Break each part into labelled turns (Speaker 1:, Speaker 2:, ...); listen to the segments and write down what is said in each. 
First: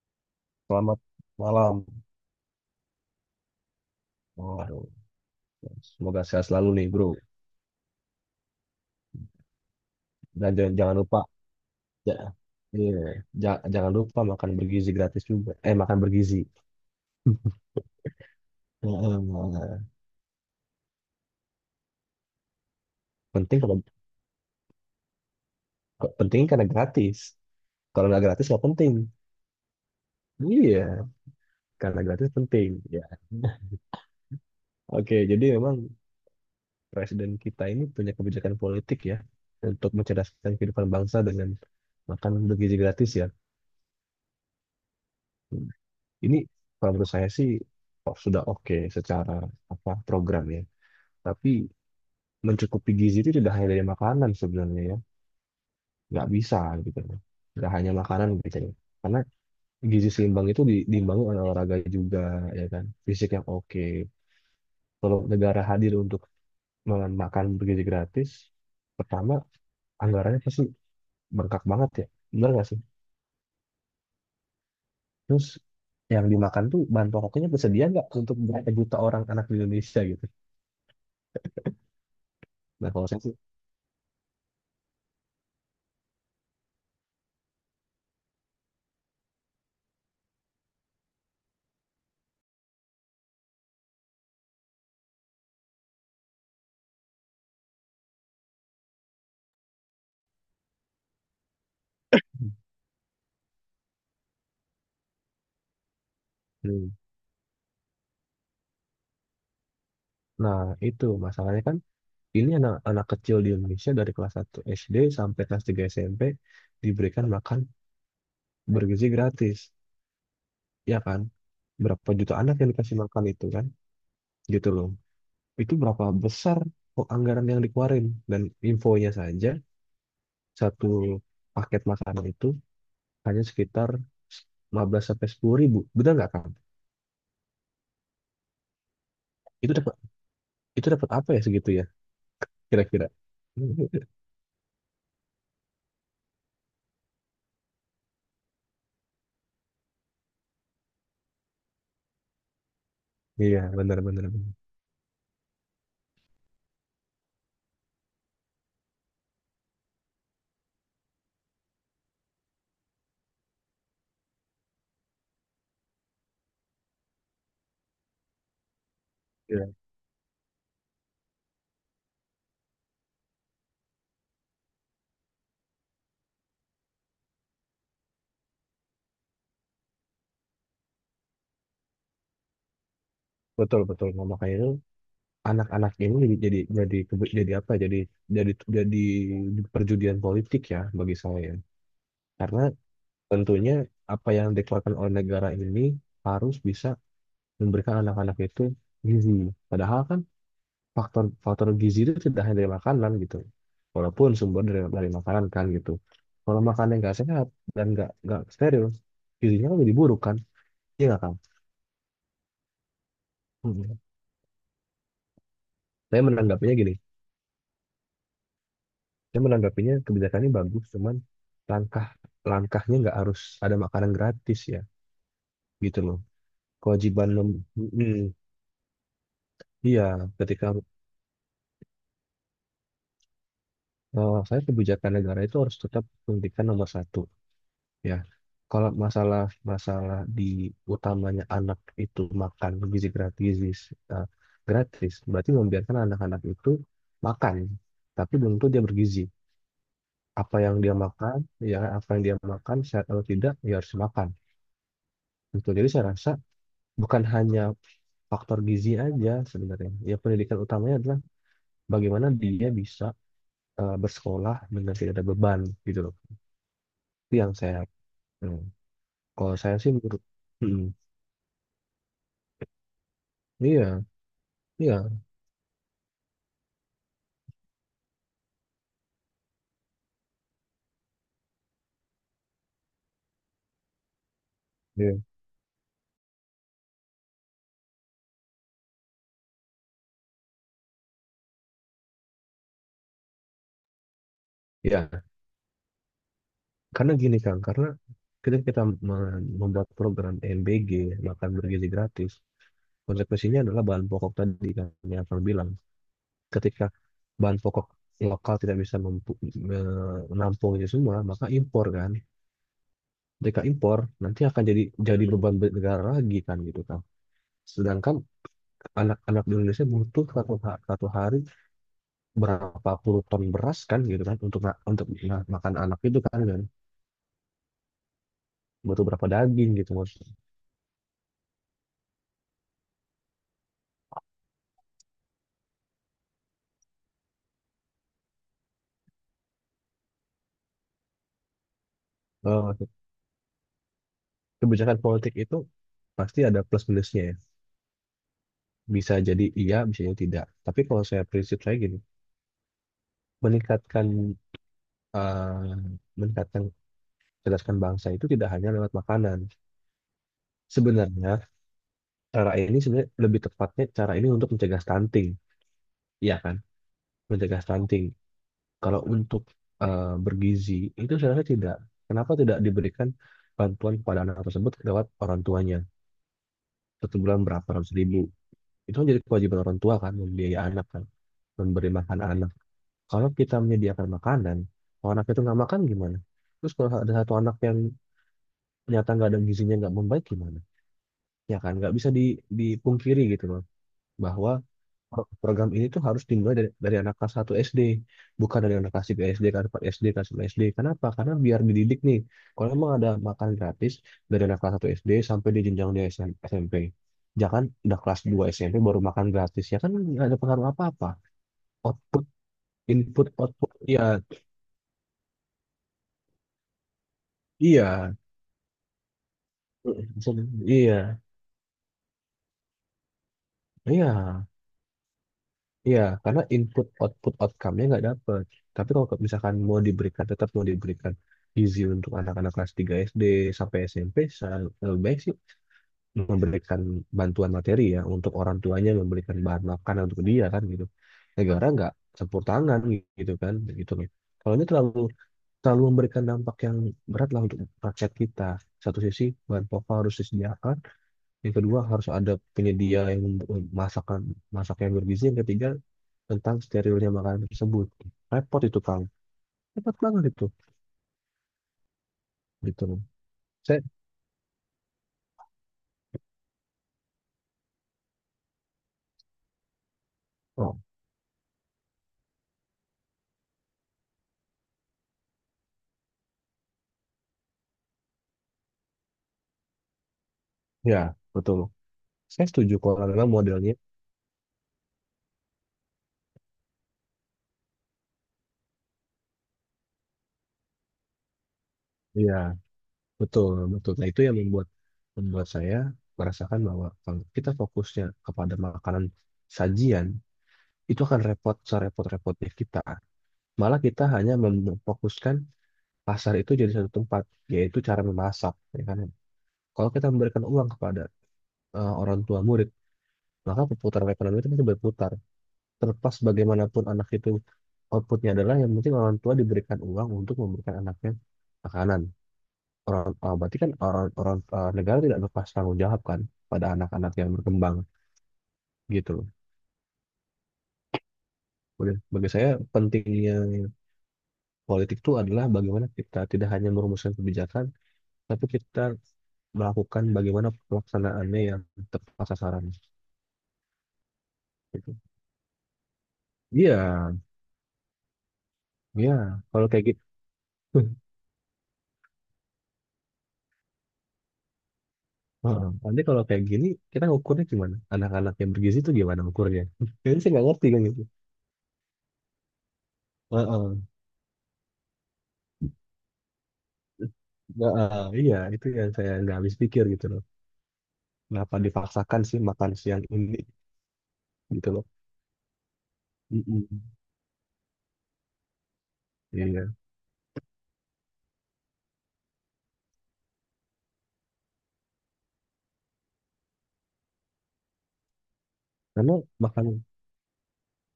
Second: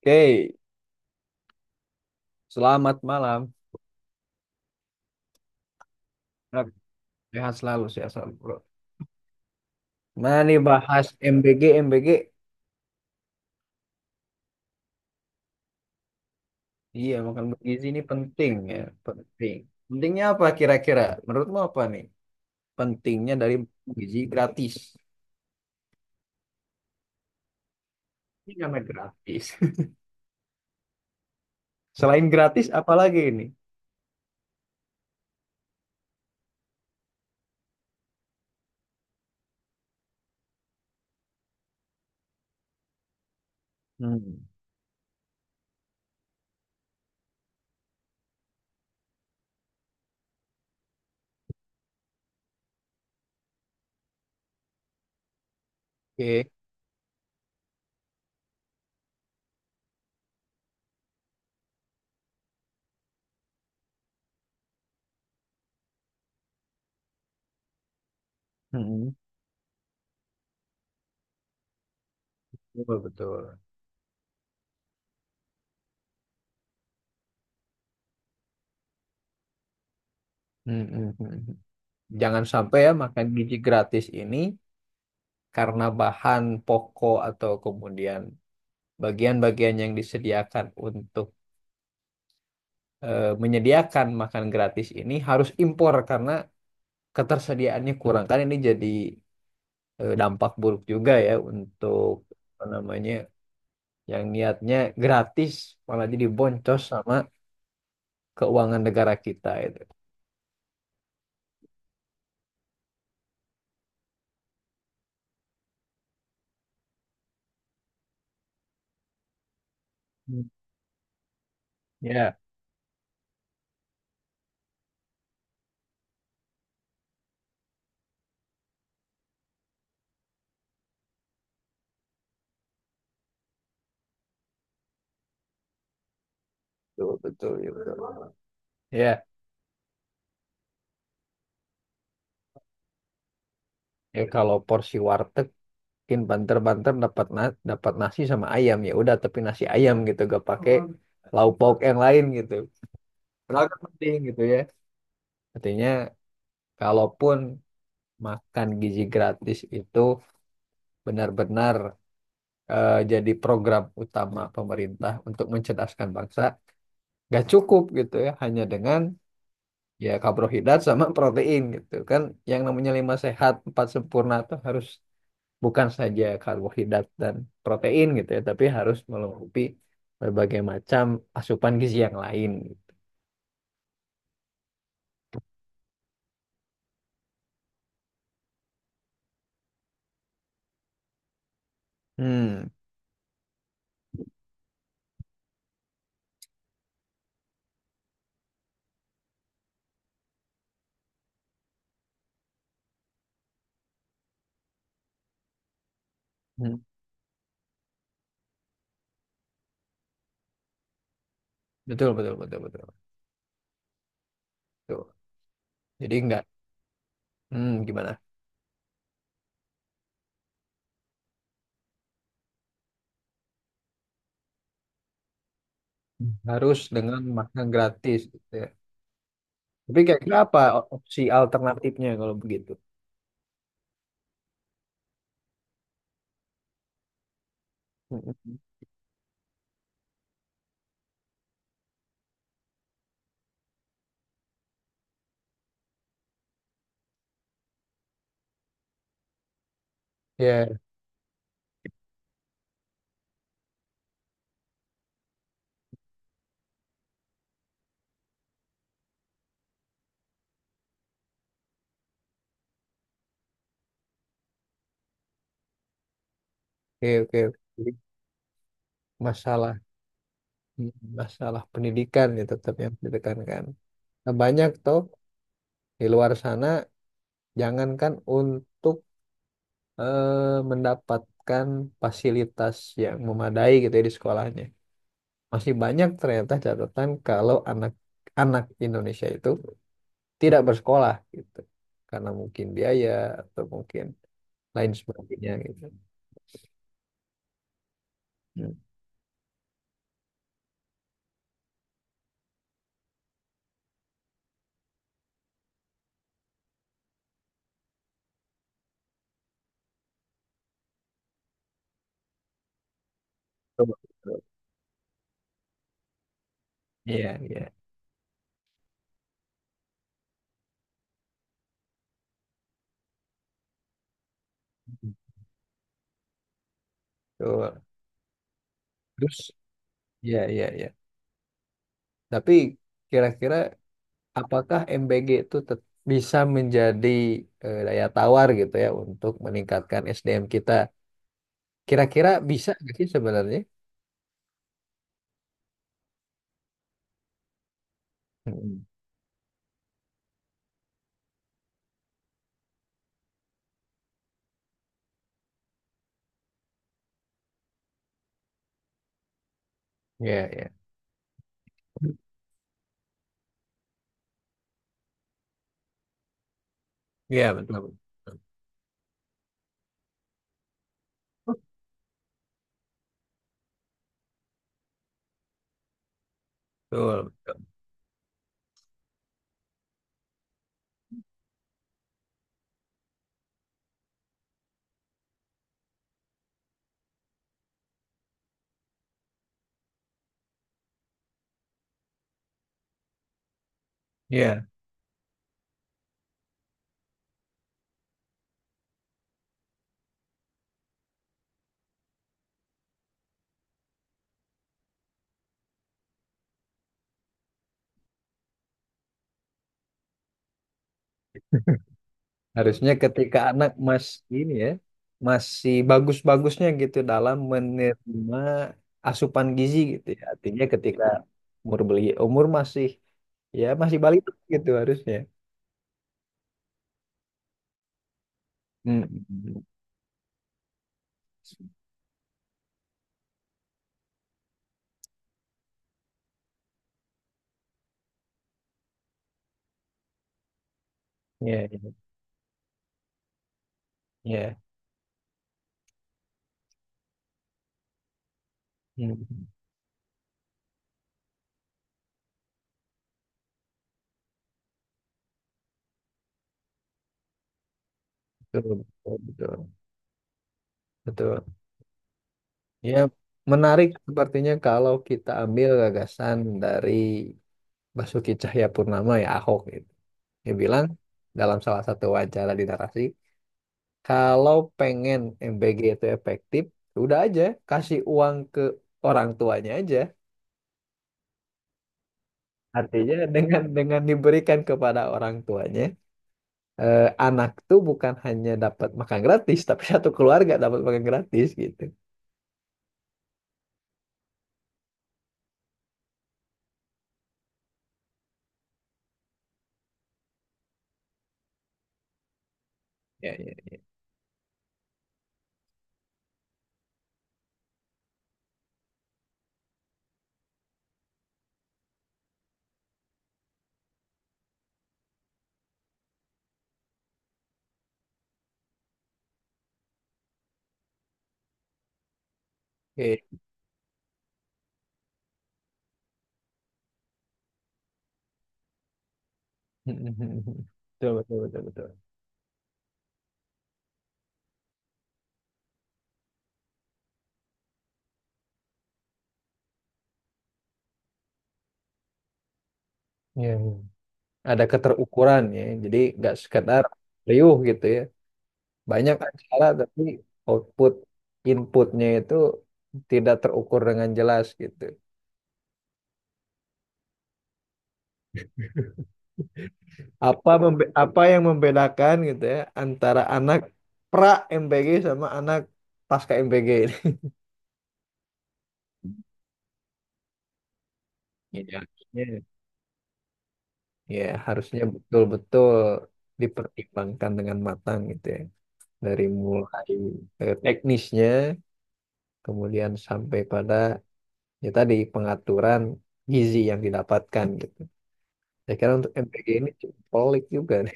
Speaker 1: Oke,
Speaker 2: Selamat malam.
Speaker 1: selamat malam.
Speaker 2: Waduh, semoga sehat
Speaker 1: Bro.
Speaker 2: selalu nih, bro.
Speaker 1: Sehat selalu, bro. Mana
Speaker 2: Dan
Speaker 1: nih
Speaker 2: jangan
Speaker 1: bahas
Speaker 2: lupa,
Speaker 1: MBG, MBG?
Speaker 2: ya, iya, jangan lupa makan bergizi gratis juga. Eh, makan bergizi.
Speaker 1: Iya, makan bergizi ini penting ya, penting.
Speaker 2: Heeh.
Speaker 1: Pentingnya apa kira-kira? Menurutmu apa nih? Pentingnya dari
Speaker 2: Penting kalau
Speaker 1: gizi gratis.
Speaker 2: penting karena gratis. Kalau nggak gratis
Speaker 1: Ini
Speaker 2: nggak
Speaker 1: namanya
Speaker 2: penting.
Speaker 1: gratis.
Speaker 2: Iya, karena
Speaker 1: Selain
Speaker 2: gratis
Speaker 1: gratis,
Speaker 2: penting.
Speaker 1: apa
Speaker 2: Ya.
Speaker 1: lagi ini?
Speaker 2: Oke, jadi memang presiden kita ini punya kebijakan politik ya untuk mencerdaskan kehidupan bangsa dengan makan bergizi gratis ya.
Speaker 1: Hmm.
Speaker 2: Ini kalau menurut saya sih, oh, sudah oke secara apa program ya. Tapi mencukupi gizi itu tidak hanya dari makanan sebenarnya ya. Nggak
Speaker 1: Oke.
Speaker 2: bisa gitu loh. Nggak hanya makanan gitu ya. Karena gizi seimbang itu diimbangi oleh olahraga juga, ya kan. Fisik yang oke. Kalau negara hadir untuk makan bergizi gratis,
Speaker 1: Hmm.
Speaker 2: pertama anggarannya pasti bengkak banget ya. Benar nggak sih?
Speaker 1: Betul, betul.
Speaker 2: Terus yang dimakan tuh bahan pokoknya tersedia nggak untuk berapa juta orang anak di Indonesia gitu.
Speaker 1: Hmm, hmm, hmm, hmm. Jangan sampai
Speaker 2: Nah
Speaker 1: ya
Speaker 2: kalau saya
Speaker 1: makan
Speaker 2: sih,
Speaker 1: gizi gratis ini karena bahan pokok atau kemudian bagian-bagian yang disediakan untuk menyediakan makan gratis ini harus impor karena ketersediaannya kurang. Kan ini jadi dampak buruk juga ya untuk apa namanya yang niatnya gratis malah jadi boncos
Speaker 2: hmm.
Speaker 1: sama keuangan negara kita itu.
Speaker 2: Nah, itu masalahnya kan ini anak anak kecil di Indonesia dari kelas 1 SD sampai kelas 3 SMP diberikan makan bergizi gratis,
Speaker 1: Hmm.
Speaker 2: ya kan? Berapa juta
Speaker 1: Ya,
Speaker 2: anak yang dikasih makan itu kan? Gitu loh. Itu berapa besar kok anggaran yang dikeluarin, dan infonya saja satu paket makanan itu hanya sekitar 15 sampai 10 ribu. Benar nggak kan?
Speaker 1: betul betul. Ya,
Speaker 2: Itu dapat itu dapat apa ya segitu ya kira-kira?
Speaker 1: ya kalau porsi warteg mungkin banter-banter dapat nasi sama ayam ya udah tapi nasi ayam gitu gak pakai lauk pauk yang lain gitu.
Speaker 2: Iya,
Speaker 1: Padahal kan
Speaker 2: benar
Speaker 1: penting
Speaker 2: benar
Speaker 1: gitu
Speaker 2: benar.
Speaker 1: ya. Artinya, kalaupun makan gizi gratis itu benar-benar jadi program utama pemerintah untuk mencerdaskan bangsa, nggak cukup gitu ya, hanya dengan
Speaker 2: Iya,
Speaker 1: ya karbohidrat sama protein gitu kan. Yang namanya lima sehat, empat sempurna itu harus bukan saja karbohidrat dan protein gitu ya, tapi harus melengkapi berbagai macam asupan gizi yang lain.
Speaker 2: betul betul. Nah, makanya itu anak-anak ini jadi apa ya, jadi perjudian politik ya bagi saya ya. Karena
Speaker 1: Hmm,
Speaker 2: tentunya apa yang dikeluarkan oleh negara ini harus bisa memberikan anak-anak itu gizi, padahal kan faktor faktor gizi itu tidak hanya dari makanan gitu, walaupun sumber dari makanan kan gitu. Kalau
Speaker 1: hmm.
Speaker 2: makanan yang nggak sehat dan nggak steril gizinya kan jadi buruk kan, iya nggak kan.
Speaker 1: Betul, betul, betul, betul,
Speaker 2: Mhm.
Speaker 1: betul. Jadi
Speaker 2: Saya
Speaker 1: nggak.
Speaker 2: menanggapinya gini.
Speaker 1: Hmm, gimana?
Speaker 2: Saya menanggapinya kebijakan ini bagus, cuman langkah langkahnya nggak harus ada makanan gratis ya, gitu loh.
Speaker 1: Harus dengan
Speaker 2: Kewajiban mem
Speaker 1: makan
Speaker 2: Mm,
Speaker 1: gratis gitu ya. Tapi
Speaker 2: iya,
Speaker 1: kira-kira apa
Speaker 2: ketika,
Speaker 1: opsi alternatifnya kalau begitu?
Speaker 2: eh, saya, kebijakan negara itu harus tetap pendidikan nomor satu ya.
Speaker 1: Mm-mm.
Speaker 2: Kalau masalah masalah di utamanya anak itu makan gizi gratis, eh, gratis berarti membiarkan anak-anak itu makan, tapi belum tentu dia bergizi. Apa yang
Speaker 1: Ya,
Speaker 2: dia makan, ya apa yang dia makan sehat atau tidak, ya harus makan. Betul. Jadi saya rasa bukan hanya faktor gizi aja sebenarnya. Ya pendidikan utamanya adalah bagaimana dia bisa bersekolah dengan tidak ada beban gitu loh.
Speaker 1: oke,
Speaker 2: Itu
Speaker 1: oke.
Speaker 2: yang
Speaker 1: Oke.
Speaker 2: saya,
Speaker 1: Jadi,
Speaker 2: hmm. Kalau saya
Speaker 1: Masalah
Speaker 2: sih menurut, hmm.
Speaker 1: masalah pendidikan ya tetap yang ditekankan.
Speaker 2: Iya,
Speaker 1: Nah, banyak toh
Speaker 2: iya,
Speaker 1: di luar sana jangankan untuk mendapatkan fasilitas yang memadai gitu ya di sekolahnya.
Speaker 2: iya.
Speaker 1: Masih banyak ternyata catatan kalau anak-anak Indonesia itu tidak bersekolah gitu. Karena mungkin biaya atau mungkin lain
Speaker 2: Iya,
Speaker 1: sebagainya gitu.
Speaker 2: karena gini Kang, karena ketika
Speaker 1: Hmm.
Speaker 2: kita membuat program MBG, makan bergizi gratis, konsekuensinya adalah bahan pokok tadi kan yang Kang bilang. Ketika bahan pokok lokal tidak bisa menampung itu semua, maka impor kan. Mereka
Speaker 1: Betul,
Speaker 2: impor nanti
Speaker 1: betul.
Speaker 2: akan jadi beban negara lagi kan gitu kan.
Speaker 1: Iya, iya.
Speaker 2: Sedangkan anak-anak di Indonesia butuh satu hari berapa puluh ton beras kan gitu kan makan anak itu kan kan,
Speaker 1: Betul.
Speaker 2: butuh berapa
Speaker 1: Terus,
Speaker 2: daging gitu maksudnya.
Speaker 1: iya, iya, iya. Tapi kira-kira apakah MBG itu bisa menjadi daya tawar gitu ya untuk meningkatkan SDM kita? Kira-kira bisa
Speaker 2: Eh,
Speaker 1: nggak sih sebenarnya?
Speaker 2: Kebijakan politik itu pasti ada plus minusnya ya.
Speaker 1: Hmm.
Speaker 2: Bisa jadi iya, bisa jadi tidak. Tapi kalau saya, prinsip saya gini, meningkatkan, eh meningkatkan cerdaskan bangsa itu tidak hanya lewat makanan.
Speaker 1: Iya, iya.
Speaker 2: Sebenarnya cara ini, sebenarnya lebih tepatnya cara ini untuk mencegah stunting, ya kan?
Speaker 1: Iya,
Speaker 2: Mencegah
Speaker 1: betul.
Speaker 2: stunting. Kalau untuk bergizi itu saya rasa tidak. Kenapa tidak diberikan bantuan kepada anak tersebut lewat orang tuanya? Satu
Speaker 1: Betul,
Speaker 2: bulan
Speaker 1: betul.
Speaker 2: berapa ratus ribu? Itu kan jadi kewajiban orang tua kan, membiayai anak kan, memberi makan anak. Kalau kita menyediakan makanan, kalau anak itu nggak makan gimana? Terus kalau ada satu anak yang ternyata nggak ada gizinya, nggak membaik gimana? Ya kan, nggak bisa dipungkiri gitu loh, bahwa
Speaker 1: Iya.
Speaker 2: program ini tuh harus dimulai dari anak kelas 1 SD, bukan dari anak kelas 3 SD, kelas 4 SD, kelas 5 SD. Kenapa? Karena biar dididik nih. Kalau emang ada makan gratis dari anak kelas 1 SD sampai di jenjang dia SMP. Jangan udah kelas 2 SMP baru makan gratis. Ya kan nggak ada pengaruh apa-apa. Out-
Speaker 1: Harusnya
Speaker 2: Input,
Speaker 1: ketika anak
Speaker 2: output,
Speaker 1: mas
Speaker 2: iya,
Speaker 1: ini ya masih bagus-bagusnya gitu dalam
Speaker 2: iya,
Speaker 1: menerima asupan gizi gitu ya. Artinya
Speaker 2: mm,
Speaker 1: ketika
Speaker 2: iya,
Speaker 1: umur masih ya masih balita
Speaker 2: iya.
Speaker 1: gitu harusnya.
Speaker 2: Iya, karena input output outcome-nya nggak dapet. Tapi
Speaker 1: Hmm.
Speaker 2: kalau misalkan mau diberikan, tetap mau diberikan gizi untuk anak-anak kelas 3 SD sampai SMP, saya lebih baik sih memberikan bantuan materi ya untuk orang tuanya memberikan bahan makanan untuk dia kan gitu. Negara
Speaker 1: Ya,
Speaker 2: nggak campur tangan gitu kan, gitu loh. Kalau
Speaker 1: ya.
Speaker 2: ini terlalu terlalu memberikan dampak yang berat lah untuk rakyat kita. Satu sisi
Speaker 1: Hmm.
Speaker 2: bahan pokok harus disediakan, yang kedua harus ada penyedia yang membuat masak yang bergizi. Yang ketiga tentang sterilnya makanan tersebut. Repot
Speaker 1: Betul,
Speaker 2: itu Kang.
Speaker 1: betul, betul.
Speaker 2: Repot banget itu.
Speaker 1: Betul.
Speaker 2: Gitu
Speaker 1: Ya,
Speaker 2: loh. Saya,
Speaker 1: menarik sepertinya kalau kita ambil gagasan dari Basuki Cahayapurnama ya Ahok gitu. Dia
Speaker 2: oh
Speaker 1: bilang dalam salah satu wawancara di Narasi. Kalau pengen MBG itu efektif, udah aja kasih uang ke orang tuanya aja.
Speaker 2: ya betul. Saya setuju kalau
Speaker 1: Artinya
Speaker 2: memang
Speaker 1: dengan
Speaker 2: modelnya.
Speaker 1: dengan diberikan kepada orang tuanya, anak tuh bukan hanya dapat makan gratis, tapi satu keluarga dapat makan gratis gitu.
Speaker 2: Ya betul betul. Nah itu yang membuat membuat saya merasakan bahwa kalau kita fokusnya kepada makanan sajian itu akan repot serepot-repotnya kita.
Speaker 1: Ya, ya.
Speaker 2: Malah kita hanya memfokuskan pasar itu jadi satu tempat, yaitu cara memasak, ya kan? Kalau kita memberikan uang kepada, orang tua murid, maka perputaran ekonomi itu pasti berputar. Terlepas bagaimanapun anak itu, outputnya adalah yang penting orang tua diberikan uang untuk memberikan anaknya makanan. Orang,
Speaker 1: Oke.
Speaker 2: ah, berarti kan orang, orang ah, negara tidak lepas tanggung jawab kan pada anak-anak yang berkembang gitu loh.
Speaker 1: Betul, betul, betul, betul.
Speaker 2: Udah, bagi saya pentingnya politik itu adalah bagaimana kita tidak hanya merumuskan kebijakan, tapi kita melakukan bagaimana pelaksanaannya yang tepat sasaran.
Speaker 1: Ya, ya. Ada
Speaker 2: Gitu.
Speaker 1: keterukuran ya, jadi nggak sekedar
Speaker 2: Iya,
Speaker 1: riuh gitu ya.
Speaker 2: iya.
Speaker 1: Banyak acara
Speaker 2: Kalau kayak
Speaker 1: tapi
Speaker 2: gitu.
Speaker 1: output inputnya itu tidak terukur dengan jelas gitu.
Speaker 2: Heeh. Nanti kalau kayak gini, kita ukurnya gimana? Anak-anak yang bergizi itu gimana ukurnya? Jadi saya nggak
Speaker 1: Apa
Speaker 2: ngerti kan gitu.
Speaker 1: apa yang membedakan gitu ya antara anak
Speaker 2: Heeh.
Speaker 1: pra MPG sama anak pasca MPG ini?
Speaker 2: Nggak, eh, iya, itu yang saya nggak habis pikir gitu loh. Kenapa
Speaker 1: Iya.
Speaker 2: dipaksakan sih
Speaker 1: Iya.
Speaker 2: makan siang ini
Speaker 1: Ya,
Speaker 2: gitu
Speaker 1: harusnya
Speaker 2: loh.
Speaker 1: betul-betul
Speaker 2: Mm-mm.
Speaker 1: dipertimbangkan dengan matang gitu ya. Dari
Speaker 2: Iya,
Speaker 1: mulai teknisnya, kemudian sampai pada ya tadi pengaturan gizi yang didapatkan gitu. Saya kira untuk
Speaker 2: karena
Speaker 1: MPG ini
Speaker 2: makan,
Speaker 1: cukup pelik juga nih.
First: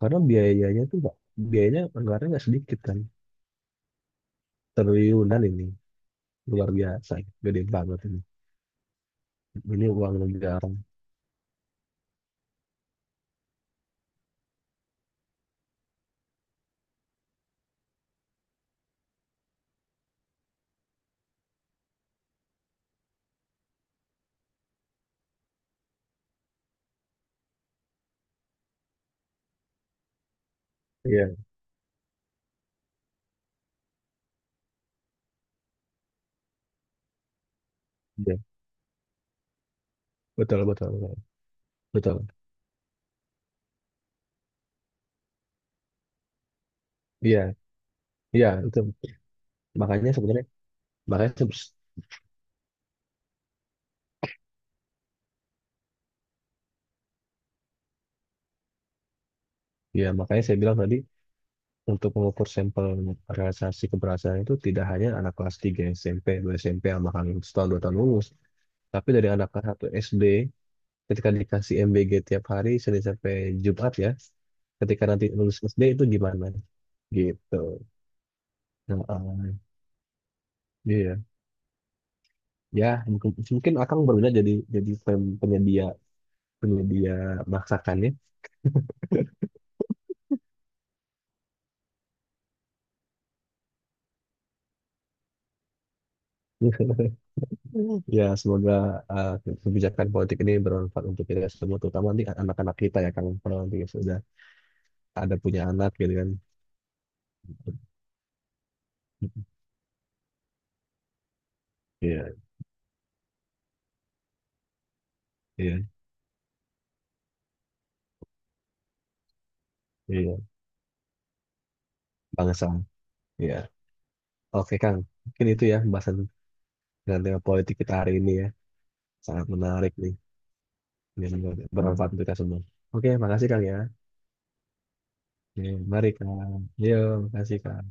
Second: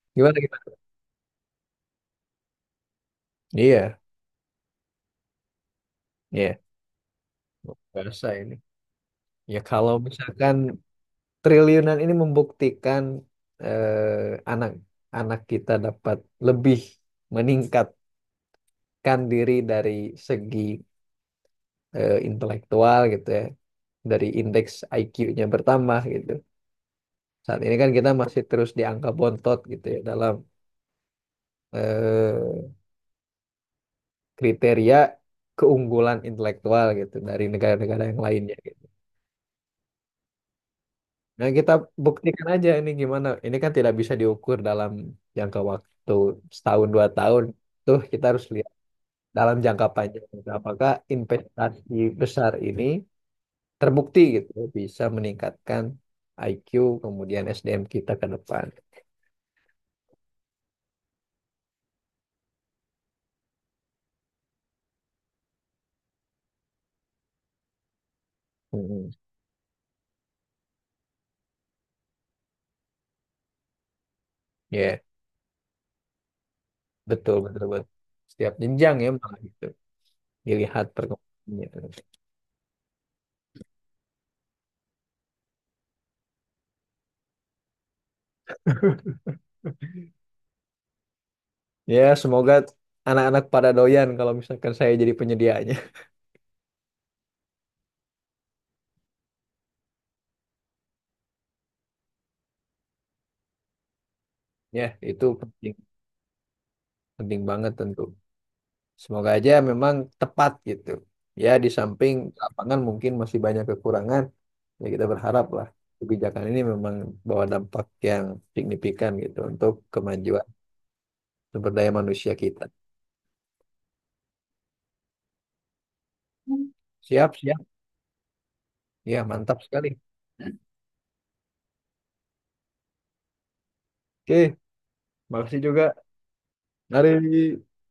Speaker 2: karena
Speaker 1: Gimana gimana?
Speaker 2: biayanya tuh nggak, biayanya anggarannya nggak sedikit kan.
Speaker 1: Iya,
Speaker 2: Triliunan ini,
Speaker 1: iya.
Speaker 2: luar biasa, gede
Speaker 1: Luar
Speaker 2: banget ini.
Speaker 1: biasa ini. Ya
Speaker 2: Ini
Speaker 1: kalau
Speaker 2: uang
Speaker 1: misalkan
Speaker 2: negara.
Speaker 1: triliunan ini membuktikan anak anak kita dapat lebih meningkatkan diri dari segi intelektual gitu ya dari indeks IQ-nya bertambah gitu saat ini kan kita masih terus di angka bontot gitu ya dalam
Speaker 2: Iya,
Speaker 1: eh, kriteria keunggulan intelektual gitu dari negara-negara yang
Speaker 2: iya,
Speaker 1: lainnya gitu.
Speaker 2: betul, betul, betul,
Speaker 1: Nah, kita
Speaker 2: betul.
Speaker 1: buktikan aja ini gimana. Ini kan tidak bisa diukur dalam jangka waktu setahun dua
Speaker 2: Iya,
Speaker 1: tahun tuh kita harus
Speaker 2: iya,
Speaker 1: lihat
Speaker 2: itu
Speaker 1: dalam jangka
Speaker 2: makanya
Speaker 1: panjang.
Speaker 2: sebenarnya,
Speaker 1: Apakah
Speaker 2: makanya se-
Speaker 1: investasi besar ini terbukti gitu bisa meningkatkan IQ kemudian SDM kita ke depan.
Speaker 2: ya, makanya saya bilang tadi untuk mengukur sampel realisasi keberhasilan itu tidak hanya anak kelas 3 SMP, 2 SMP sama kan setahun dua tahun lulus, tapi
Speaker 1: mm
Speaker 2: dari anak kelas 1 SD ketika dikasih MBG tiap hari Senin sampai Jumat ya,
Speaker 1: Ya,
Speaker 2: ketika nanti lulus SD itu gimana
Speaker 1: betul
Speaker 2: gitu.
Speaker 1: betul betul. Setiap jenjang
Speaker 2: Nah,
Speaker 1: ya malah gitu. Dilihat
Speaker 2: iya.
Speaker 1: perkembangannya.
Speaker 2: Ya, mungkin, mungkin akan berbeda, jadi penyedia penyedia masakannya.
Speaker 1: Ya, semoga anak-anak pada doyan kalau misalkan saya jadi penyediaannya.
Speaker 2: Ya, semoga, uh, kebijakan politik ini bermanfaat untuk kita semua, terutama nanti anak-anak kita ya, Kang. Kalau nanti sudah
Speaker 1: Ya, itu
Speaker 2: ada punya
Speaker 1: penting
Speaker 2: anak gitu kan.
Speaker 1: penting banget tentu. Semoga aja memang tepat gitu. Ya, di samping
Speaker 2: Iya,
Speaker 1: lapangan mungkin masih banyak kekurangan, ya kita berharap lah
Speaker 2: iya,
Speaker 1: kebijakan ini memang bawa dampak yang signifikan gitu untuk
Speaker 2: iya.
Speaker 1: kemajuan sumber daya manusia kita.
Speaker 2: Bangsa. Iya. Oke, Kang. Mungkin itu ya pembahasan dengan
Speaker 1: Siap,
Speaker 2: tema
Speaker 1: siap.
Speaker 2: politik kita hari ini ya.
Speaker 1: Ya,
Speaker 2: Sangat
Speaker 1: mantap sekali.
Speaker 2: menarik nih. Ini semoga bermanfaat untuk kita semua. Oke, makasih Kang ya.
Speaker 1: Oke, makasih
Speaker 2: Oke,
Speaker 1: juga.
Speaker 2: mari Kang. Yo,
Speaker 1: Mari.
Speaker 2: makasih Kang.